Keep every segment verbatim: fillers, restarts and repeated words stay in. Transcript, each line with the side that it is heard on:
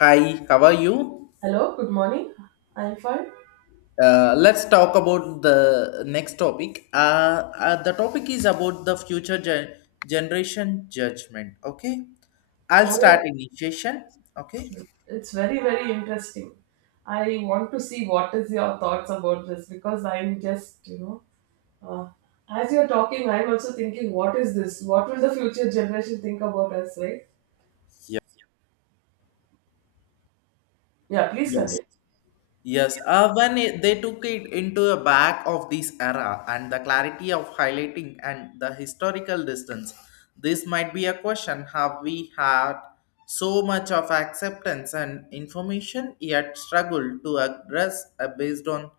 left: Hi, how are you?
right: Hello, good morning. I'm fine.
left: Uh, let's talk about the next topic. Uh, uh, the topic is about the future gen- generation judgment. Okay, I'll start
right: Oh,
left: initiation. Okay.
right: it's very, very interesting. I want to see what is your thoughts about this because I'm just, you know, uh, as you're talking, I'm also thinking, what is this? What will the future generation think about us, right?
left: Yeah.
right: Yeah, please
left: Yes.
right: continue.
left: Yes, uh, when it, they took it into the back of this era and the clarity of highlighting and the historical distance, this might be a question, have we had so much of acceptance and information yet struggle to address uh, based on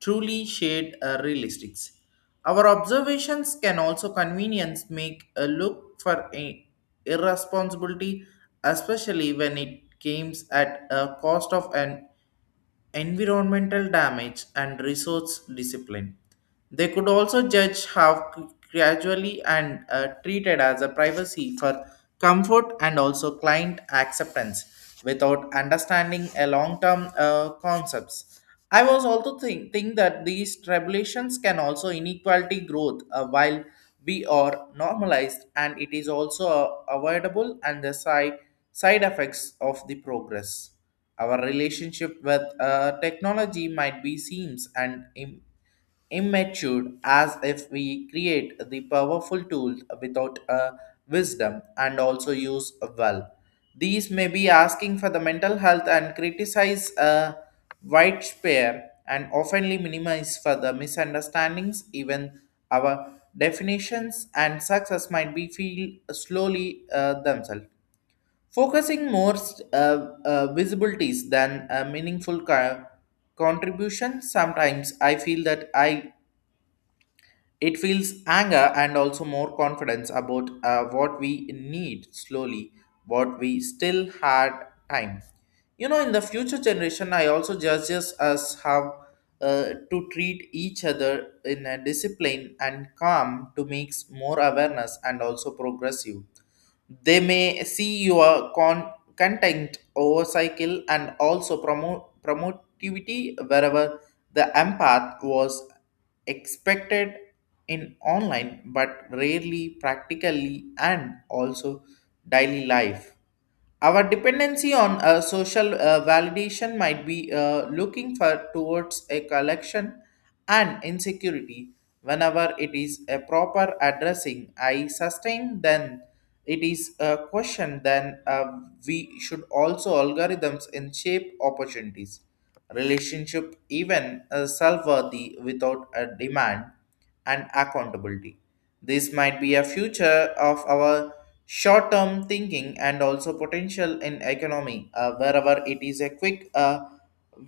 left: truly shared uh, realistics. Our observations can also convenience make a look for a irresponsibility, especially when it comes at a cost of an environmental damage and resource discipline. They could also judge how c- gradually and uh, treated as a privacy for comfort and also client acceptance without understanding a long-term uh, concepts. I was also think, think that these regulations can also inequality growth uh, while we are normalized and it is also uh, avoidable and the side, side effects of the progress. Our relationship with uh, technology might be seems and im- immature as if we create the powerful tool without a wisdom and also use well. These may be asking for the mental health and criticize a wide spare and oftenly minimize for the misunderstandings, even our definitions and success might be feel slowly uh, themselves. Focusing more, uh, uh, visibilities than a meaningful co- contribution, sometimes I feel that I it feels anger and also more confidence about uh, what we need slowly, what we still had time. You know, in the future generation, I also judges us how uh, to treat each other in a discipline and calm to make more awareness and also progressive. They may see your con- content over cycle and also promote promotivity wherever the empath was expected in online but rarely practically and also daily life. Our dependency on uh, social uh, validation might be uh, looking for towards a collection and insecurity whenever it is a proper addressing. I sustain, then it is a question then uh, we should also algorithms in shape opportunities relationship even uh, self-worthy without a demand and accountability. This might be a future of our short-term thinking and also potential in economy uh, wherever it is a quick uh,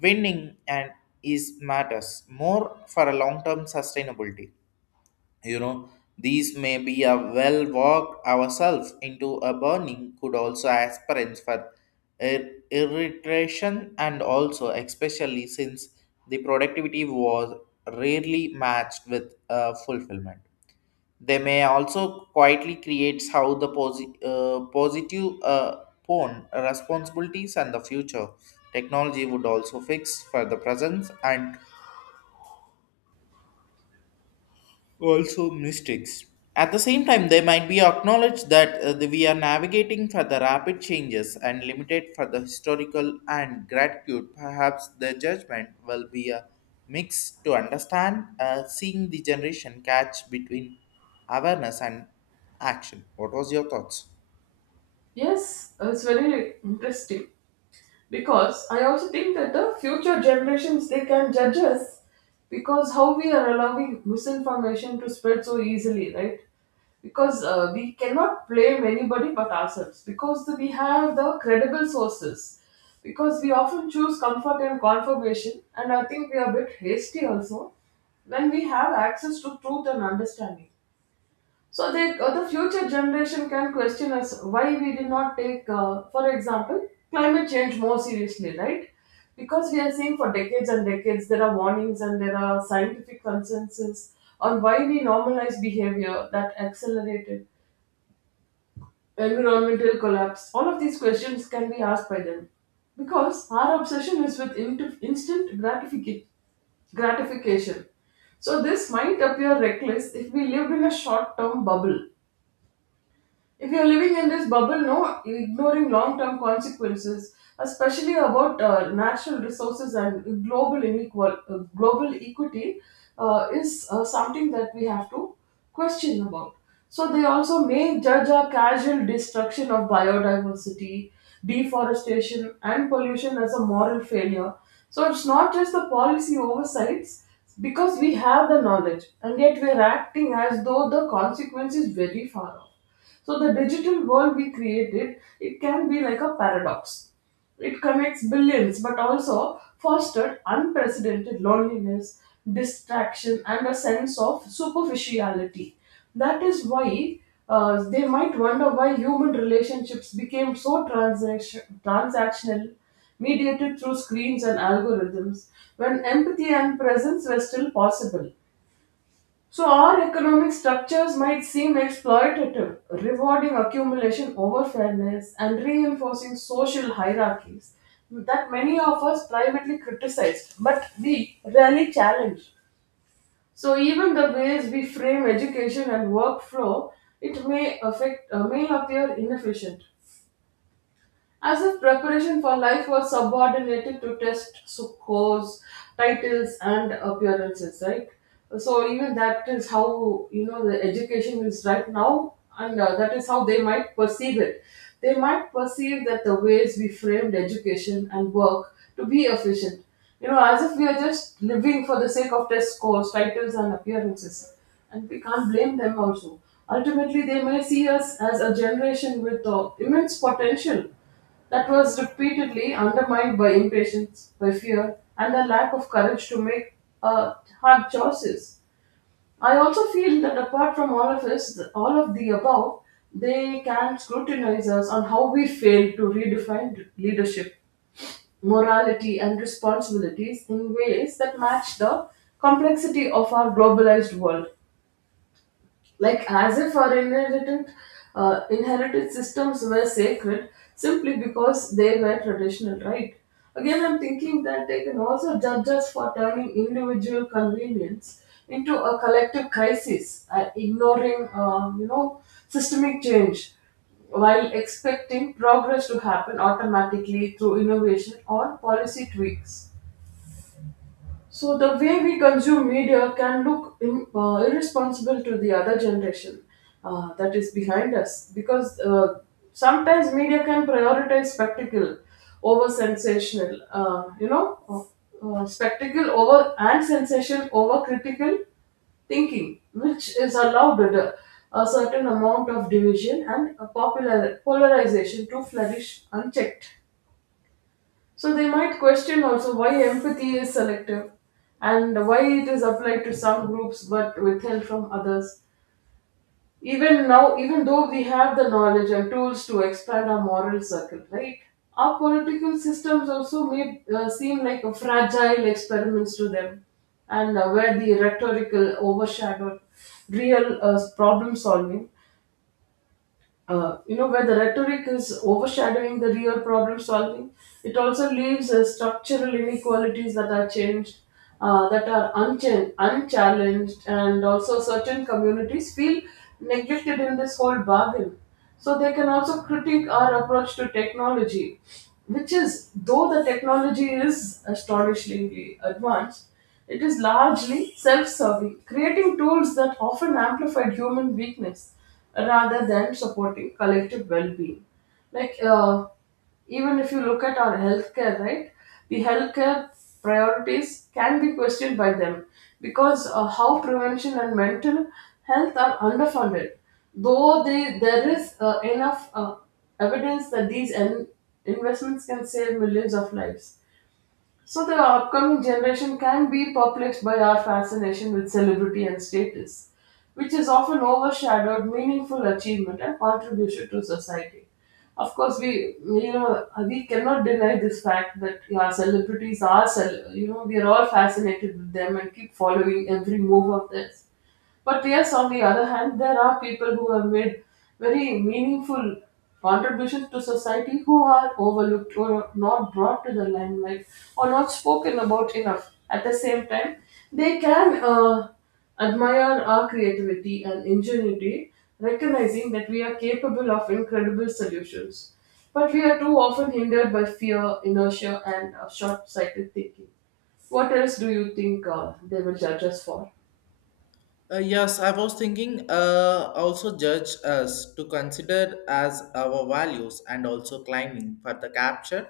left: winning and is matters more for a long-term sustainability. You know, these may be a well walk ourselves into a burning, could also aspirants for ir- irritation and also, especially since the productivity was rarely matched with uh, fulfillment. They may also quietly creates how the posi- uh, positive uh, pawn responsibilities and the future. Technology would also fix for the presence and also mistakes. At the same time, they might be acknowledged that uh, the- we are navigating for the rapid changes and limited for the historical and gratitude. Perhaps the judgment will be a mix to understand, uh, seeing the generation catch between awareness and action. What was your thoughts?
right: Yes, it's very interesting because I also think that the future generations they can judge us because how we are allowing misinformation to spread so easily, right? Because uh, we cannot blame anybody but ourselves because we have the credible sources because we often choose comfort and confirmation, and I think we are a bit hasty also when we have access to truth and understanding. So they, uh, the future generation can question us why we did not take, uh, for example, climate change more seriously, right? Because we are seeing for decades and decades there are warnings and there are scientific consensus on why we normalize behavior that accelerated environmental collapse. All of these questions can be asked by them. Because our obsession is with int- instant gratific- gratification. So, this might appear reckless if we lived in a short term bubble. If you're living in this bubble, no, ignoring long term consequences, especially about uh, natural resources and global inequal, uh, global equity, uh, is uh, something that we have to question about. So they also may judge our casual destruction of biodiversity, deforestation, and pollution as a moral failure. So it's not just the policy oversights because we have the knowledge and yet we're acting as though the consequence is very far off. So the digital world we created, it can be like a paradox. It connects billions, but also fostered unprecedented loneliness, distraction, and a sense of superficiality. That is why uh, they might wonder why human relationships became so transaction- transactional, mediated through screens and algorithms, when empathy and presence were still possible. So, our economic structures might seem exploitative, rewarding accumulation over fairness and reinforcing social hierarchies that many of us privately criticized, but we rarely challenge. So, even the ways we frame education and workflow, it may affect, uh, may appear inefficient, as if preparation for life was subordinated to test scores, titles, and appearances, right? So even that is how, you know, the education is right now, and uh, that is how they might perceive it. They might perceive that the ways we framed education and work to be efficient, you know, as if we are just living for the sake of test scores, titles, and appearances, and we can't blame them also. Ultimately, they may see us as a generation with uh, immense potential that was repeatedly undermined by impatience, by fear, and a lack of courage to make uh, hard choices. I also feel that apart from all of us, all of the above, they can scrutinize us on how we fail to redefine leadership, morality, and responsibilities in ways that match the complexity of our globalized world, like as if our inherited uh, inherited systems were sacred simply because they were traditional, right? Again, I'm thinking that they can also judge us for turning individual convenience into a collective crisis, uh, ignoring, uh, you know systemic change, while expecting progress to happen automatically through innovation or policy tweaks. So the way we consume media can look im- uh, irresponsible to the other generation uh, that is behind us, because uh, sometimes media can prioritize spectacle over sensational. Uh, you know, uh, uh, spectacle over and sensation over critical thinking, which is allowed a, a certain amount of division and a popular polarization to flourish unchecked. So they might question also why empathy is selective and why it is applied to some groups but withheld from others. Even now, even though we have the knowledge and tools to expand our moral circle, right? Our political systems also may uh, seem like a fragile experiments to them, and uh, where the rhetorical overshadowed real uh, problem solving. Uh, you know, where the rhetoric is overshadowing the real problem solving, it also leaves uh, structural inequalities that are changed, uh, that are unchan- unchallenged, and also certain communities feel neglected in this whole bargain. So they can also critique our approach to technology, which is, though the technology is astonishingly advanced, it is largely self serving, creating tools that often amplify human weakness rather than supporting collective well being. Like, uh, even if you look at our healthcare, right, the healthcare priorities can be questioned by them because uh, how prevention and mental health are underfunded. Though they, there is uh, enough uh, evidence that these en- investments can save millions of lives. So the upcoming generation can be perplexed by our fascination with celebrity and status, which has often overshadowed meaningful achievement and contribution to society. Of course, we you know we cannot deny this fact that yeah, celebrities are cel- you know, we are all fascinated with them and keep following every move of theirs. But yes, on the other hand, there are people who have made very meaningful contributions to society who are overlooked or not brought to the limelight or not spoken about enough. At the same time, they can uh, admire our creativity and ingenuity, recognizing that we are capable of incredible solutions. But we are too often hindered by fear, inertia, and uh, short sighted thinking. What else do you think uh, they will judge us for?
left: Uh, yes, I was thinking, uh, also judge us to consider as our values and also climbing for the capture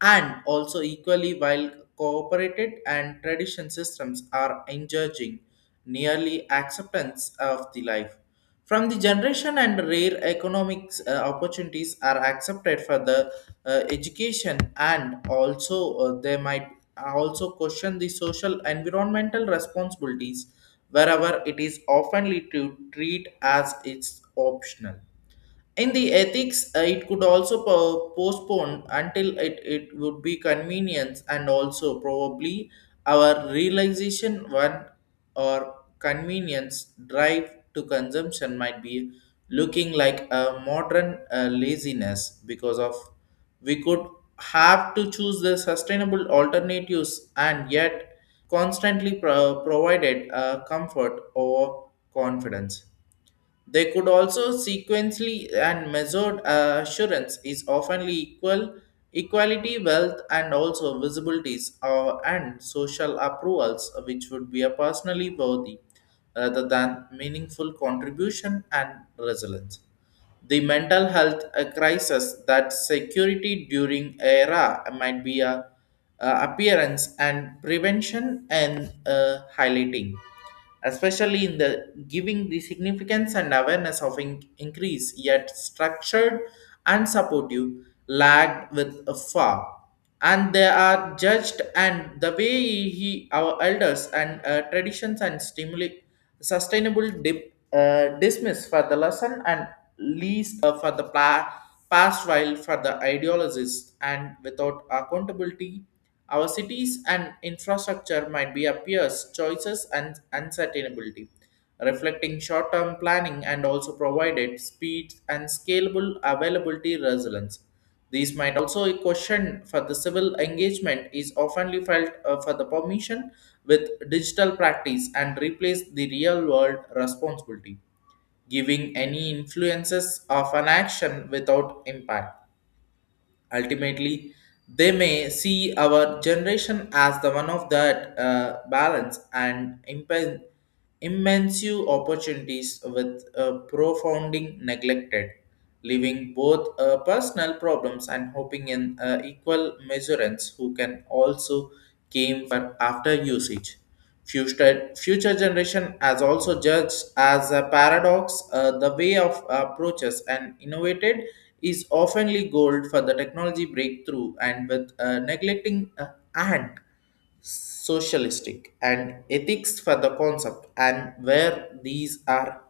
left: and also equally while cooperated and tradition systems are encouraging nearly acceptance of the life. From the generation and rare economic uh, opportunities are accepted for the uh, education, and also uh, they might also question the social environmental responsibilities wherever it is often to treat as it's optional in the ethics. Uh, it could also po- postpone until it, it would be convenience and also probably our realization. One or convenience drive to consumption might be looking like a modern uh, laziness because of, we could have to choose the sustainable alternatives and yet constantly pro- provided uh, comfort or confidence. They could also sequentially and measured uh, assurance is oftenly equal equality, wealth, and also visibilities, uh, and social approvals, which would be a personally worthy rather than meaningful contribution and resilience. The mental health uh, crisis that security during era might be a uh, appearance and prevention and uh, highlighting, especially in the giving the significance and awareness of in- increase, yet structured and supportive, lagged with a far. And they are judged, and the way he, our elders and uh, traditions and stimuli, sustainable dip uh, dismiss for the lesson and least uh, for the pla- past while for the ideologists and without accountability. Our cities and infrastructure might be appears choices and uncertainty, reflecting short-term planning and also provided speed and scalable availability resilience. These might also be questioned for the civil engagement is often felt uh, for the permission with digital practice and replace the real world responsibility, giving any influences of an action without impact. Ultimately, they may see our generation as the one of that uh, balance and impen- immense opportunities with uh, profounding neglected, leaving both uh, personal problems and hoping in uh, equal measurements who can also came for after usage. Future, future generation has also judged as a paradox, uh, the way of approaches and innovated is oftenly gold for the technology breakthrough and with uh, neglecting uh, and socialistic and ethics for the concept, and where these are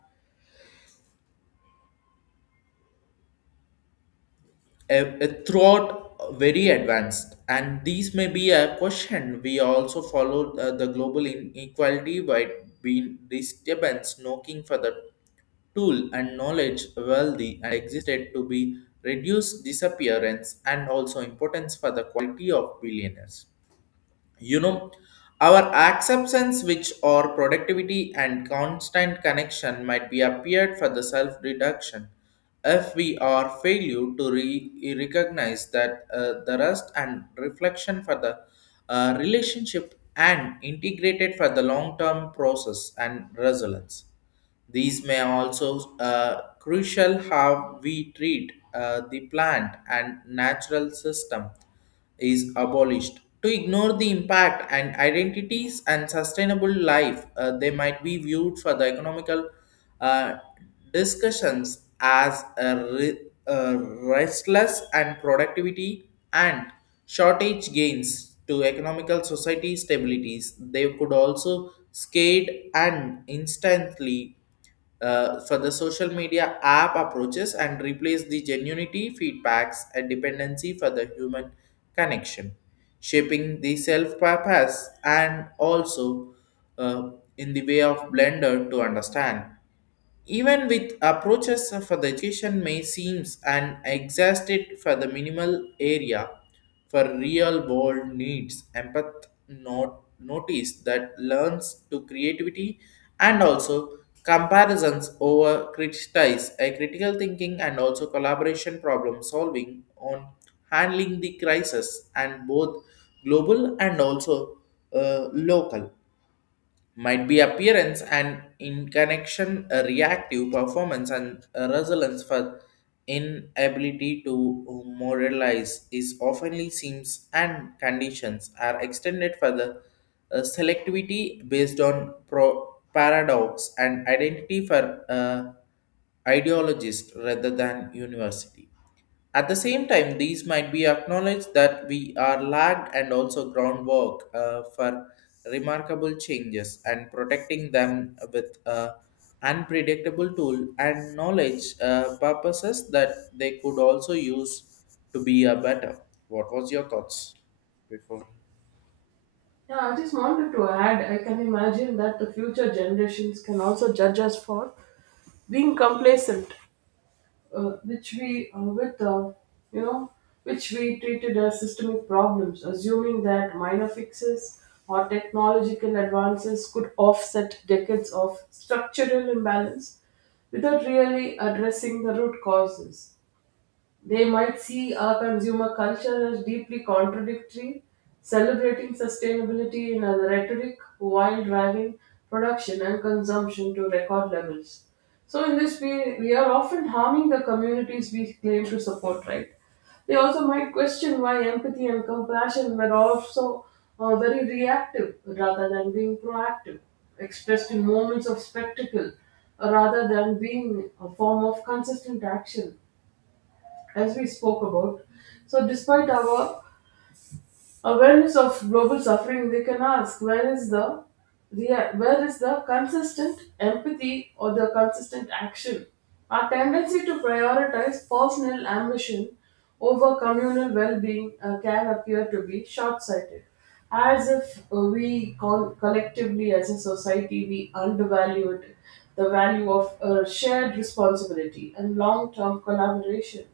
left: a, a throughout very advanced. And these may be a question, we also follow uh, the global inequality by being disturbance knocking for the tool and knowledge wealthy and existed to be reduced disappearance and also importance for the quality of billionaires. You know, our acceptance which or productivity and constant connection might be appeared for the self reduction if we are failure to re- recognize that uh, the rest and reflection for the uh, relationship and integrated for the long term process and resilience. These may also uh, crucial how we treat uh, the plant and natural system is abolished. To ignore the impact and identities and sustainable life, uh, they might be viewed for the economical uh, discussions as a, re- a restless and productivity and shortage gains to economical society stabilities. They could also skate and instantly uh, for the social media app approaches and replace the genuinity feedbacks and dependency for the human connection, shaping the self purpose and also, uh, in the way of blender to understand. Even with approaches for the education may seems and exhausted for the minimal area for real world needs, empath not notice that learns to creativity and also comparisons over criticize a critical thinking and also collaboration problem solving on handling the crisis and both global and also uh, local might be appearance, and in connection a reactive performance and a resilience for inability to moralize is oftenly seems and conditions are extended for the uh, selectivity based on pro- paradox and identity for uh, ideologist rather than university. At the same time, these might be acknowledged that we are lagged and also groundwork uh, for remarkable changes and protecting them with a unpredictable tool and knowledge uh, purposes that they could also use to be a better. What was your thoughts?
right: Yeah, I just wanted to add, I can imagine that the future generations can also judge us for being complacent, uh, which we, uh, with, uh, you know, which we treated as systemic problems, assuming that minor fixes or technological advances could offset decades of structural imbalance without really addressing the root causes. They might see our consumer culture as deeply contradictory, celebrating sustainability in a rhetoric while driving production and consumption to record levels. So, in this way, we are often harming the communities we claim to support, right? They also might question why empathy and compassion were also uh, very reactive rather than being proactive, expressed in moments of spectacle uh, rather than being a form of consistent action, as we spoke about. So, despite our awareness of global suffering, we can ask, where is the rea- where is the consistent empathy or the consistent action? Our tendency to prioritize personal ambition over communal well-being uh, can appear to be short-sighted, as if uh, we con- collectively, as a society, we undervalued the value of uh, shared responsibility and long-term collaboration.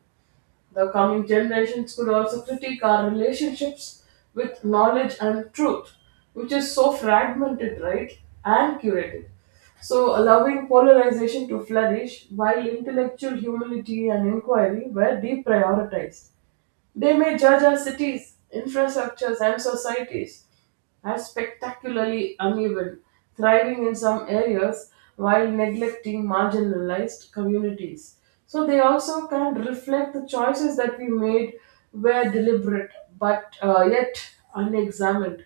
right: The coming generations could also critique our relationships with knowledge and truth, which is so fragmented, right, and curated. So, allowing polarization to flourish while intellectual humility and inquiry were deprioritized. They may judge our cities, infrastructures, and societies are spectacularly uneven, thriving in some areas while neglecting marginalized communities. So they also can reflect the choices that we made were deliberate but uh, yet unexamined.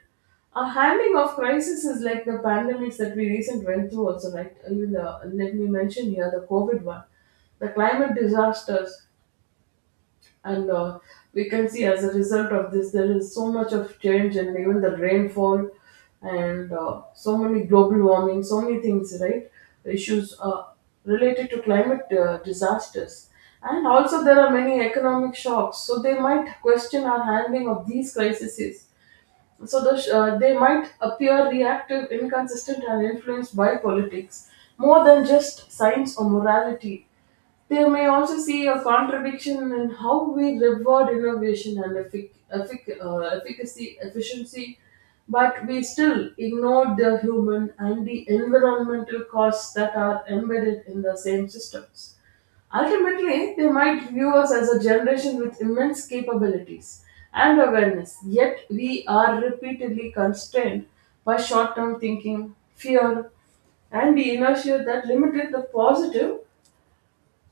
right: A handling of crises is like the pandemics that we recently went through also, right? Even the, let me mention here the COVID one, the climate disasters, and uh, we can see as a result of this there is so much of change, and even the rainfall, and uh, so many global warming, so many things, right? Issues, uh, related to climate uh, disasters, and also there are many economic shocks. So they might question our handling of these crises. So the, sh- uh, they might appear reactive, inconsistent, and influenced by politics more than just science or morality. They may also see a contradiction in how we reward innovation and effic- effic- uh, efficacy, efficiency, but we still ignore the human and the environmental costs that are embedded in the same systems. Ultimately, they might view us as a generation with immense capabilities and awareness, yet we are repeatedly constrained by short term thinking, fear, and the inertia that limited the positive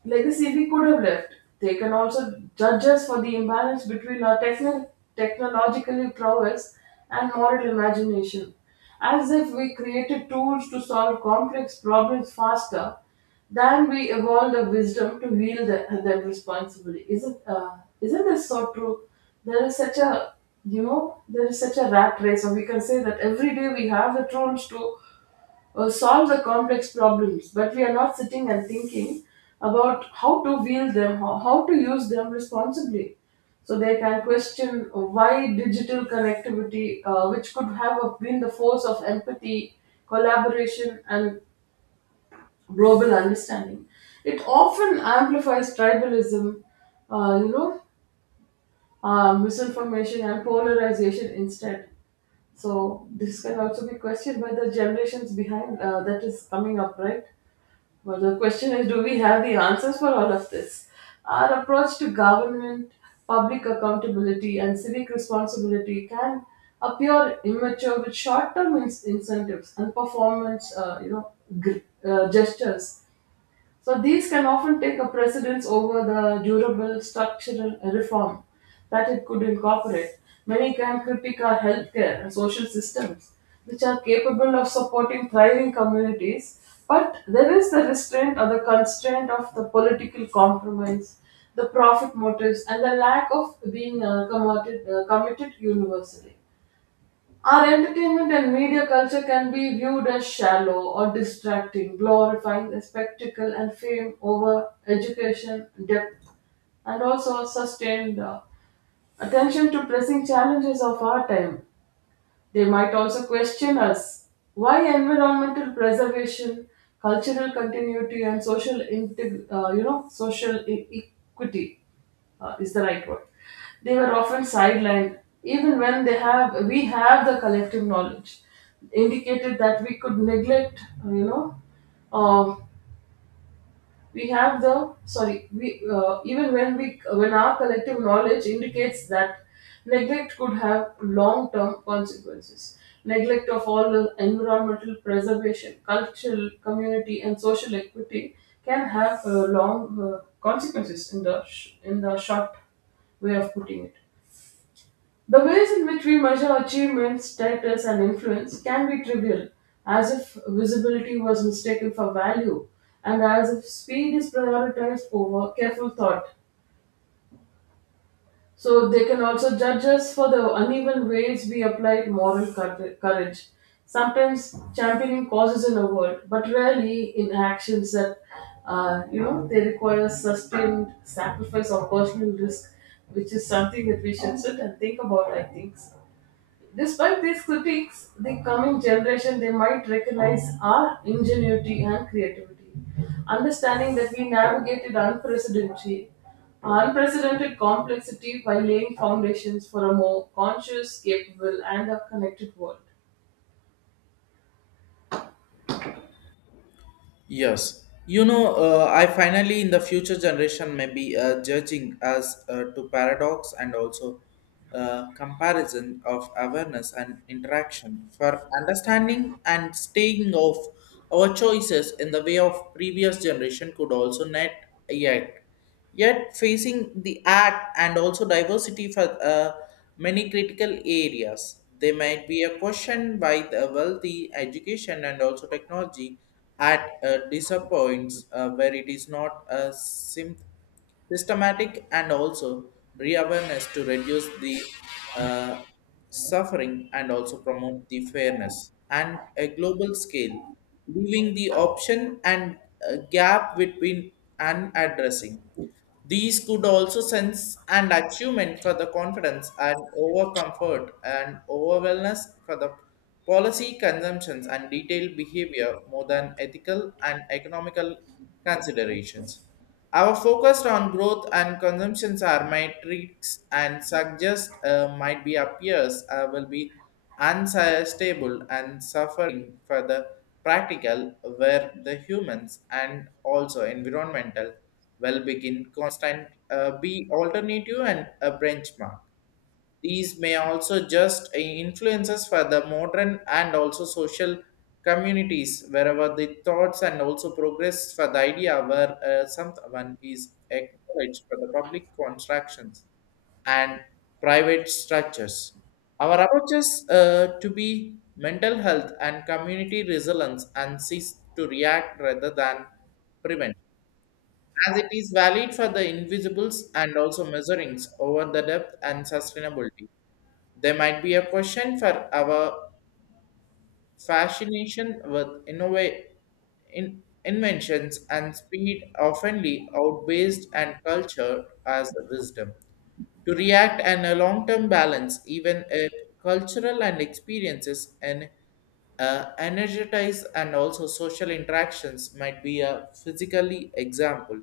right: like the C B could have left. They can also judge us for the imbalance between our techno- technological prowess and moral imagination, as if we created tools to solve complex problems faster than we evolved the wisdom to wield the- them responsibly. Isn't uh, isn't this so true? There is such a you know there is such a rat race, or we can say that every day we have the tools to uh, solve the complex problems, but we are not sitting and thinking about how to wield them, how, how to use them responsibly. So they can question uh, why digital connectivity, uh, which could have been the force of empathy, collaboration, and global understanding, it often amplifies tribalism, uh, you know, uh, misinformation and polarization instead. So this can also be questioned by the generations behind uh, that is coming up, right? Well, the question is, do we have the answers for all of this? Our approach to government, public accountability, and civic responsibility can appear immature with short term incentives and performance uh, you know, gr- uh, gestures, so these can often take a precedence over the durable structural reform that it could incorporate. Many can critique our healthcare and social systems, which are capable of supporting thriving communities, but there is the restraint or the constraint of the political compromise, the profit motives, and the lack of being uh, committed, uh, committed universally. Our entertainment and media culture can be viewed as shallow or distracting, glorifying the spectacle and fame over education, depth, and also sustained uh, attention to pressing challenges of our time. They might also question us why environmental preservation, cultural continuity, and social integ- uh, you know social e- equity uh, is the right word. They were often sidelined, even when they have we have the collective knowledge, indicated that we could neglect uh, you know. Uh, we have the sorry we uh, even when we when our collective knowledge indicates that neglect could have long term consequences, neglect of all the environmental preservation, cultural community, and social equity can have uh, long uh, consequences in the sh- in the short way of putting it. The ways in which we measure achievements, status, and influence can be trivial, as if visibility was mistaken for value, and as if speed is prioritized over careful thought. So they can also judge us for the uneven ways we applied moral cour- courage, sometimes championing causes in a word, but rarely in actions that, uh, you know, they require sustained sacrifice or personal risk, which is something that we should sit and think about, I think. Despite these critiques, the coming generation, they might recognize our ingenuity and creativity, understanding that we navigated unprecedented, unprecedented complexity by laying foundations for a more conscious, capable, and a connected world.
left: Yes, you know, uh, I finally in the future generation may be uh, judging as uh, to paradox and also uh, comparison of awareness and interaction for understanding and staying of our choices in the way of previous generation could also not yet yet facing the act and also diversity for uh, many critical areas. They might be a question by the wealthy education and also technology at uh, disappoints uh, where it is not a sim systematic, and also re-awareness to reduce the uh, suffering and also promote the fairness and a global scale, leaving the option and uh, gap between and addressing. These could also sense and achievement for the confidence and over comfort and over wellness for the policy consumptions and detailed behavior more than ethical and economical considerations. Our focus on growth and consumptions are metrics and suggest uh, might be appears uh, will be unstable and suffering for the practical where the humans and also environmental will begin constant uh, be alternative and a benchmark. These may also just influences for the modern and also social communities wherever the thoughts and also progress for the idea where uh, someone is acknowledged for the public constructions and private structures. Our approaches uh, to be mental health and community resilience and cease to react rather than prevent as it is valid for the invisibles and also measurings over the depth and sustainability. There might be a question for our fascination with innova- in- inventions and speed oftenly outweighs and culture as wisdom. To react and a long-term balance, even if cultural and experiences and uh, energize and also social interactions might be a physically example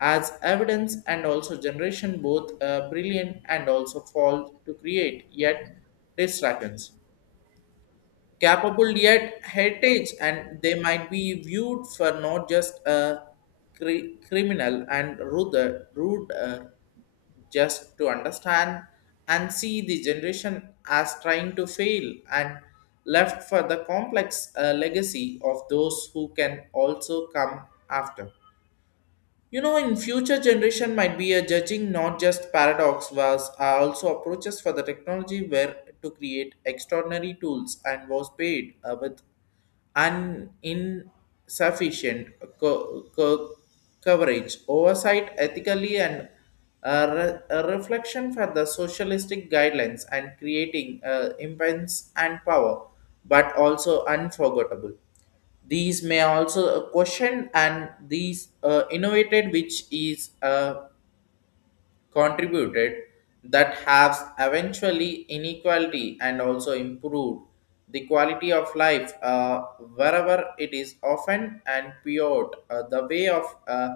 left: as evidence and also generation both uh, brilliant and also fall to create yet distractions capable yet heritage, and they might be viewed for not just a cri- criminal and rude, rude uh, just to understand and see the generation as trying to fail and left for the complex uh, legacy of those who can also come after. You know, in future generation might be a judging not just paradox was, uh, also approaches for the technology were to create extraordinary tools and was paid uh, with an insufficient co- co- coverage, oversight ethically and a, re- a reflection for the socialistic guidelines and creating uh, impense and power, but also unforgettable. These may also question and these uh, innovated which is uh, contributed that has eventually inequality and also improved the quality of life uh, wherever it is often and pure uh, the way of uh,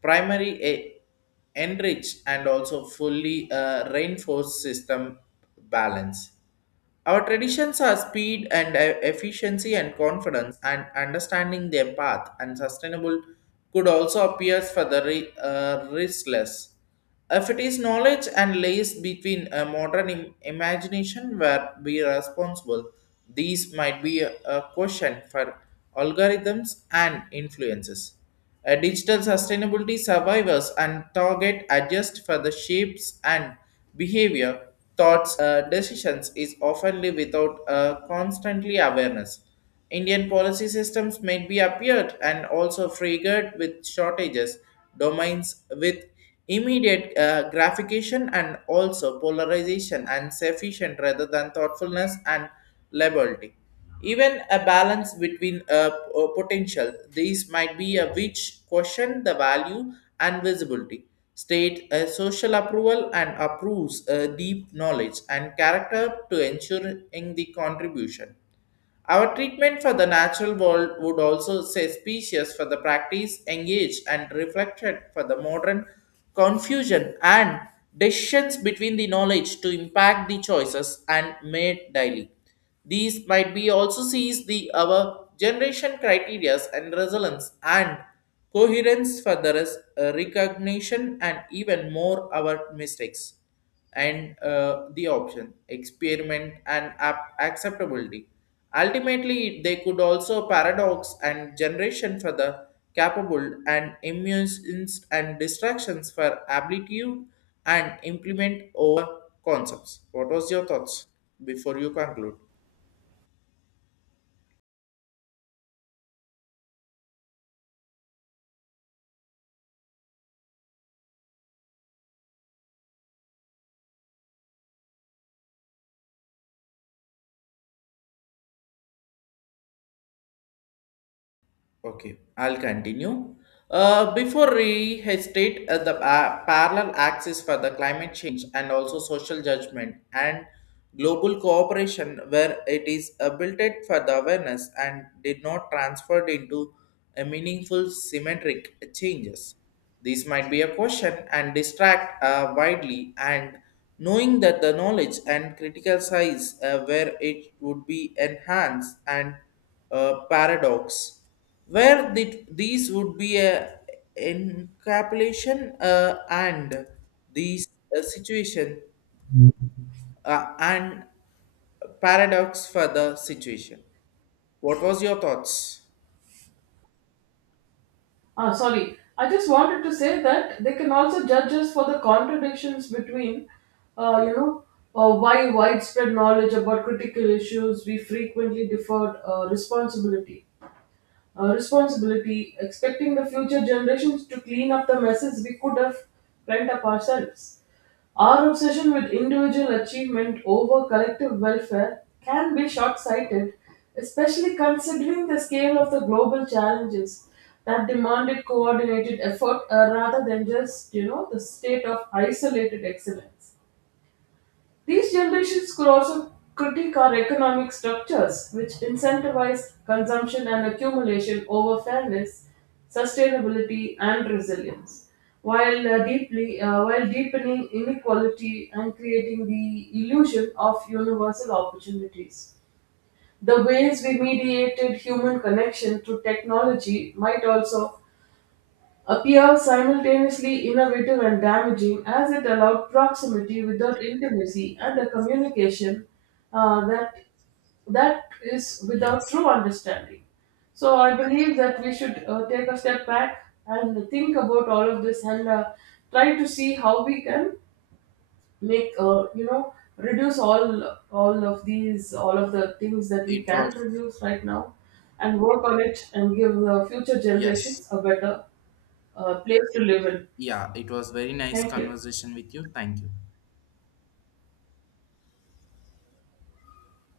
left: primary a- enrich and also fully uh, reinforced system balance. Our traditions are speed and e- efficiency and confidence, and understanding their path and sustainable could also appear for the re- uh, restless. If it is knowledge and lays between a modern Im- imagination where we are responsible, these might be a, a question for algorithms and influences. A digital sustainability survivors and target adjust for the shapes and behavior, thoughts, uh, decisions is often live without uh, constantly awareness. Indian policy systems may be appeared and also triggered with shortages, domains with immediate uh, gratification and also polarization and sufficient rather than thoughtfulness and liberty. Even a balance between a, a potential, these might be a which question the value and visibility. State a social approval and approves a deep knowledge and character to ensuring the contribution. Our treatment for the natural world would also say species for the practice engaged and reflected for the modern confusion and decisions between the knowledge to impact the choices and made daily. These might be also sees the our generation criterias and resilience and coherence for the res- uh, recognition and even more our mistakes and uh, the option experiment and ap- acceptability. Ultimately they could also paradox and generation for the capable and immunes and distractions for aptitude and implement over concepts. What was your thoughts before you conclude? Okay, I'll continue. Uh, before we state uh, the uh, parallel axis for the climate change and also social judgment and global cooperation, where it is uh, built it for the awareness and did not transferred into a meaningful symmetric changes. These might be a question and distract uh, widely and knowing that the knowledge and critical size uh, where it would be enhanced and uh, paradox where the, these would be a encapsulation, uh, and these uh, situation uh, and paradox for the situation. What was your thoughts?
right: Ah, sorry. I just wanted to say that they can also judge us for the contradictions between, uh, you know, uh, why widespread knowledge about critical issues we frequently deferred uh, responsibility uh, responsibility, expecting the future generations to clean up the messes we could have cleaned up ourselves. Our obsession with individual achievement over collective welfare can be short sighted, especially considering the scale of the global challenges that demanded coordinated effort uh, rather than just, you know, the state of isolated excellence. These generations could also critique our economic structures, which incentivize consumption and accumulation over fairness, sustainability, and resilience, while, uh, deeply, uh, while deepening inequality and creating the illusion of universal opportunities. The ways we mediated human connection through technology might also appear simultaneously innovative and damaging, as it allowed proximity without intimacy and a
left: Yes,
right: communication uh, that that is without
left: yes.
right: true understanding. So I believe that we should uh, take a step back and think about all of this and uh, try to see how we can make uh, you know reduce all all of these all of the things that we
left: It
right: can
left: was,
right: reduce right now, and work on it and give the future
left: yes.
right: generations a better a place to live in.
left: Yeah, it was very nice
right: Thank you.
left: conversation with you. Thank you.